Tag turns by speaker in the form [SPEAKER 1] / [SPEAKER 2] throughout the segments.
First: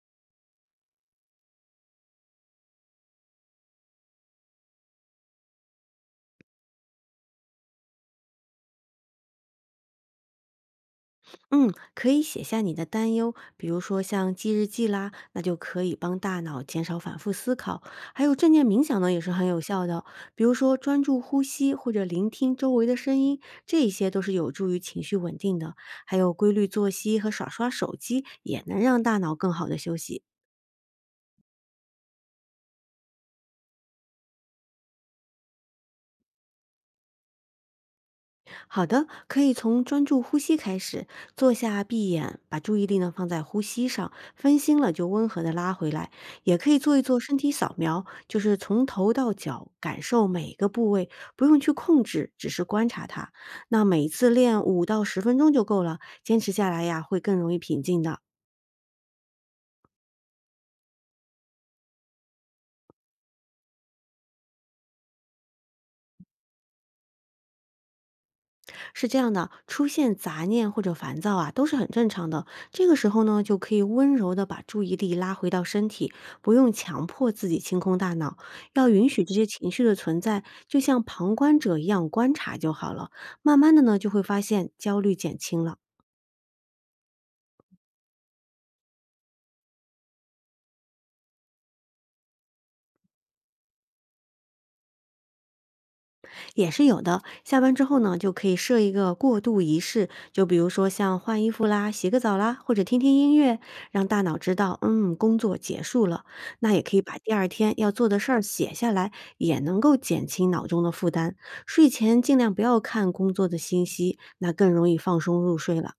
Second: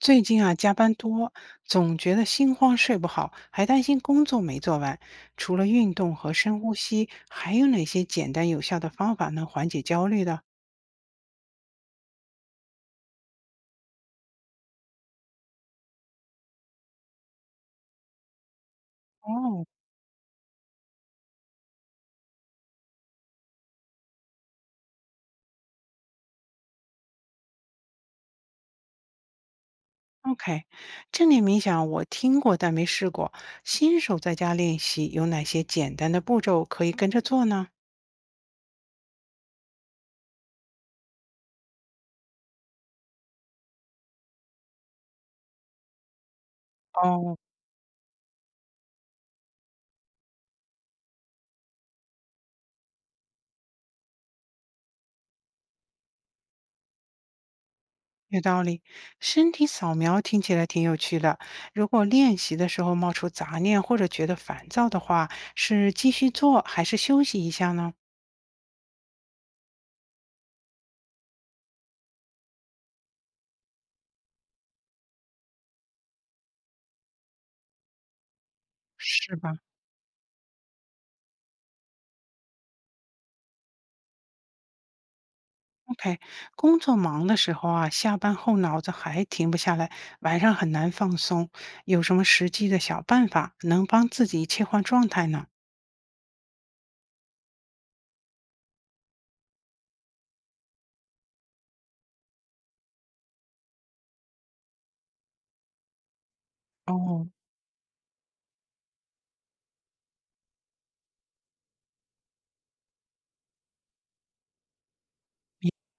[SPEAKER 1] 最近啊，加班多，总觉得心慌，睡不好，还担心工作没做完。除了运动和深呼吸，还有哪些简单有效的方法能缓解焦虑的？
[SPEAKER 2] 嗯，可以写下你的担忧，比如说像记日记啦，那就可以帮大脑减少反复思考。还有正念冥想呢，也是很有
[SPEAKER 1] 哦
[SPEAKER 2] 效的，比如说专注呼吸或者聆听周围的声音，这一些都是有助于情绪稳定的。还有规律作息和耍耍手机，也能让大脑更好的休息。
[SPEAKER 1] ，OK，正念冥想我听过，但没试过。新手在家练习有哪些简单的步骤可以跟着做呢？
[SPEAKER 2] 好的，可以从专注呼吸开始，坐下闭眼，把注意力呢放在呼吸上，分心了就温和的拉回来。也可以做一做身
[SPEAKER 1] 哦，
[SPEAKER 2] 体扫描，就是从头到脚感受每个部位，不用去控制，只是观察它。那每次练5到10分钟就够了，坚持下来呀，会更容易平静的。
[SPEAKER 1] 有道理。身体扫描听起来挺有趣的。如果练习的时候冒出杂念或者觉得烦躁的话，是继续做还是休息一下呢？
[SPEAKER 2] 是这样的，出现杂念或者烦躁啊，都是很正常的。这个时候呢，就可以温柔的把注意力拉回到身体，不用强迫自己清空大脑，要允许这
[SPEAKER 1] 是
[SPEAKER 2] 些
[SPEAKER 1] 吧
[SPEAKER 2] 情绪的存在，就像旁观者一样观察就好了。慢慢的呢，就会发现焦虑减轻了。
[SPEAKER 1] ？OK，工作忙的时候啊，下班后脑子还停不下来，晚上很难放松。有什么实际的小办法能帮自己切换状态呢？
[SPEAKER 2] 也是有的。下班之后呢，就可以设一个过渡仪式，就比如说像换衣服啦、洗个澡啦，或者听听音乐，让大脑知道，工作结束了。那也可以把
[SPEAKER 1] 哦，
[SPEAKER 2] 第二天要做的事儿写下来，也能够减轻脑中的负担。睡前尽量不要看工作的信息，那更容易放松入睡了。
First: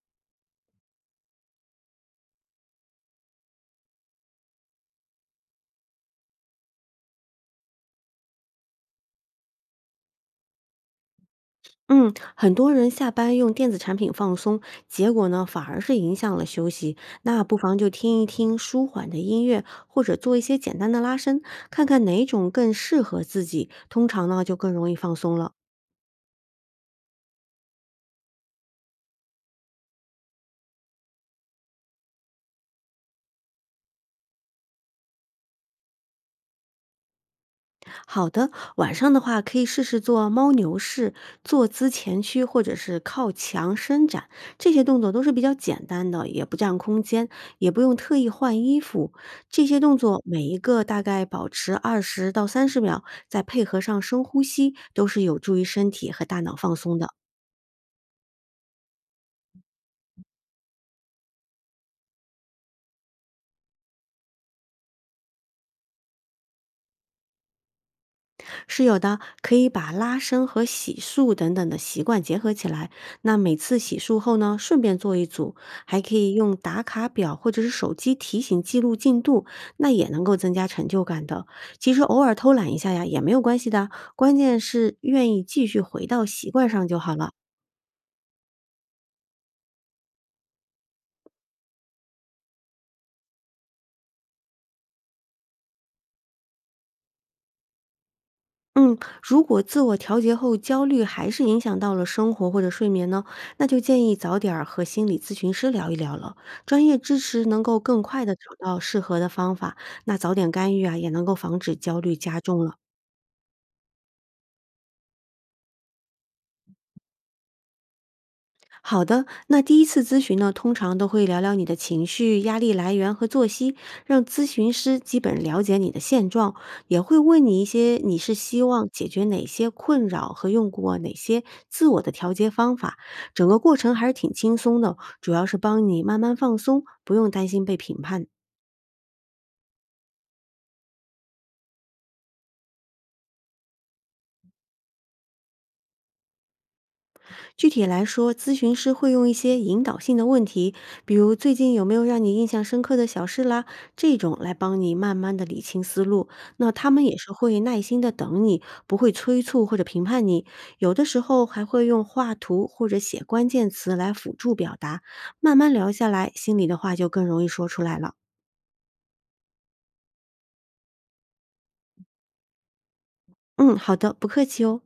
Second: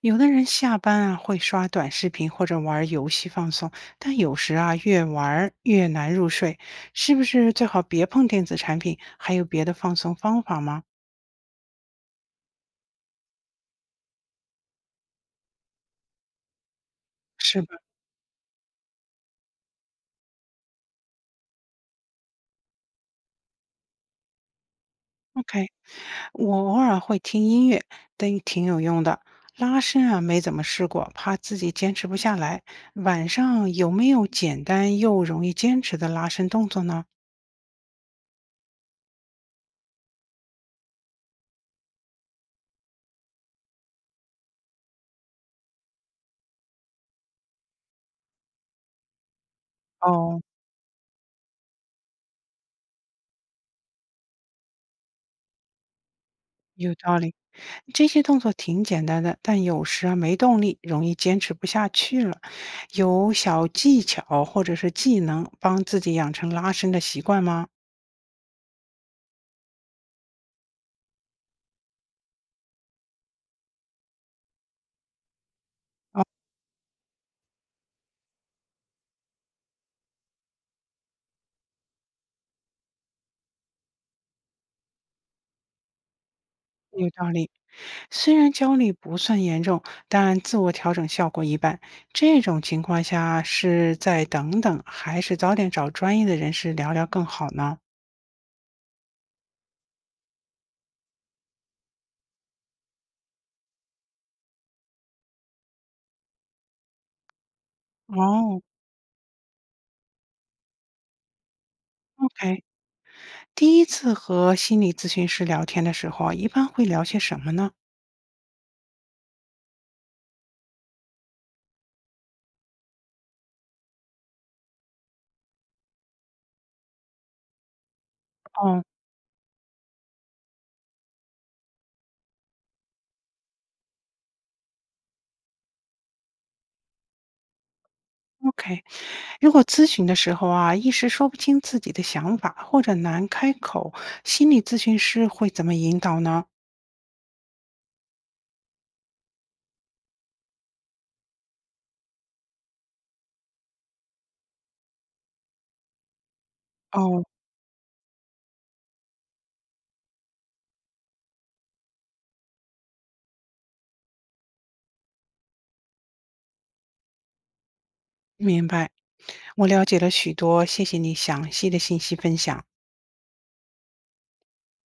[SPEAKER 1] 有的人下班啊会刷短视频或者玩儿游戏放松，但有时啊越玩儿越难入睡，是不是最好别碰电子产品？还有别的放松方法吗？
[SPEAKER 2] 嗯，很多人下班用电子产品放松，结果呢反而是影响了休息。那不
[SPEAKER 1] 是
[SPEAKER 2] 妨
[SPEAKER 1] 吧，
[SPEAKER 2] 就听一听舒缓的音乐，或者做一些简单的拉伸，看看哪种更适合自己。通常呢就更容易放松了。
[SPEAKER 1] OK，我偶尔会听音乐，对，挺有用的。拉伸啊，没怎么试过，怕自己坚持不下来。晚上有没有简单又容易坚持的拉伸动作呢？
[SPEAKER 2] 好的，晚上的话可以试试做猫牛式、坐姿前屈或者是靠墙伸展，这些动作都是比较简单的，也不占空间，也不用特意换衣服。这些动作
[SPEAKER 1] 哦，
[SPEAKER 2] 每一个大概保持20到30秒，再配合上深呼吸，都是有助于身体和大脑放
[SPEAKER 1] 有
[SPEAKER 2] 松的。
[SPEAKER 1] 道理。这些动作挺简单的，但有时啊没动力，容易坚持不下去了。有小技巧或者是技能帮自己养成拉伸的习惯吗？
[SPEAKER 2] 是有的，可以把拉伸和洗漱等等的习惯结合起来。那每次洗漱后呢，顺便做一组，还可以用打卡表或者是手机提醒记录进度，那也能够增加成就感的。其实偶尔偷懒一下呀，也没有关系的，关键是愿意继续回到习惯上就
[SPEAKER 1] 有
[SPEAKER 2] 好
[SPEAKER 1] 道
[SPEAKER 2] 了。
[SPEAKER 1] 理。虽然焦虑不算严重，但自我调整效果一般。这种情况下是再等等，还是早点找专业的人士聊聊更好呢？
[SPEAKER 2] 嗯，如果自我调节后焦虑还是影响到了生活或者睡眠呢，那就建议早点儿和心理咨询师聊一聊了。专业支持能够更快的找
[SPEAKER 1] 哦
[SPEAKER 2] 到适合的方法，那早点干预啊，也能够防止焦虑加重
[SPEAKER 1] ，OK。
[SPEAKER 2] 了。
[SPEAKER 1] 第一次和心理咨询师聊天的时候啊，一般会聊些什么呢？
[SPEAKER 2] 好的，那第一次咨询呢，通常都会聊聊你的情绪、压力来源和作息，让咨询师基本了解你的现状，也会问你一些你是希
[SPEAKER 1] 哦
[SPEAKER 2] 望解决哪些困扰和用过哪些自我的调节方法。整个过程还是挺轻松的，主要是帮你慢慢放松，不用担心被评判。
[SPEAKER 1] ，OK。如果咨询的时候啊，一时说不清自己的想法，或者难开口，心理咨询师会怎么引导呢？
[SPEAKER 2] 具体来说，咨询师会用一些引导性的问题，比如最近有没有让你印象深刻的小事啦，这种来帮你慢慢的理清思路。那他们也
[SPEAKER 1] 哦，
[SPEAKER 2] 是会耐心的等你，不会催促或者评判你。有的时候还会用画图或者写关键词来辅助表达，慢慢聊下来，心里的话就更容易说出来了。
[SPEAKER 1] 明白。我了解了许多，谢谢你详细的信息分享。
[SPEAKER 2] 嗯，好的，不客气哦。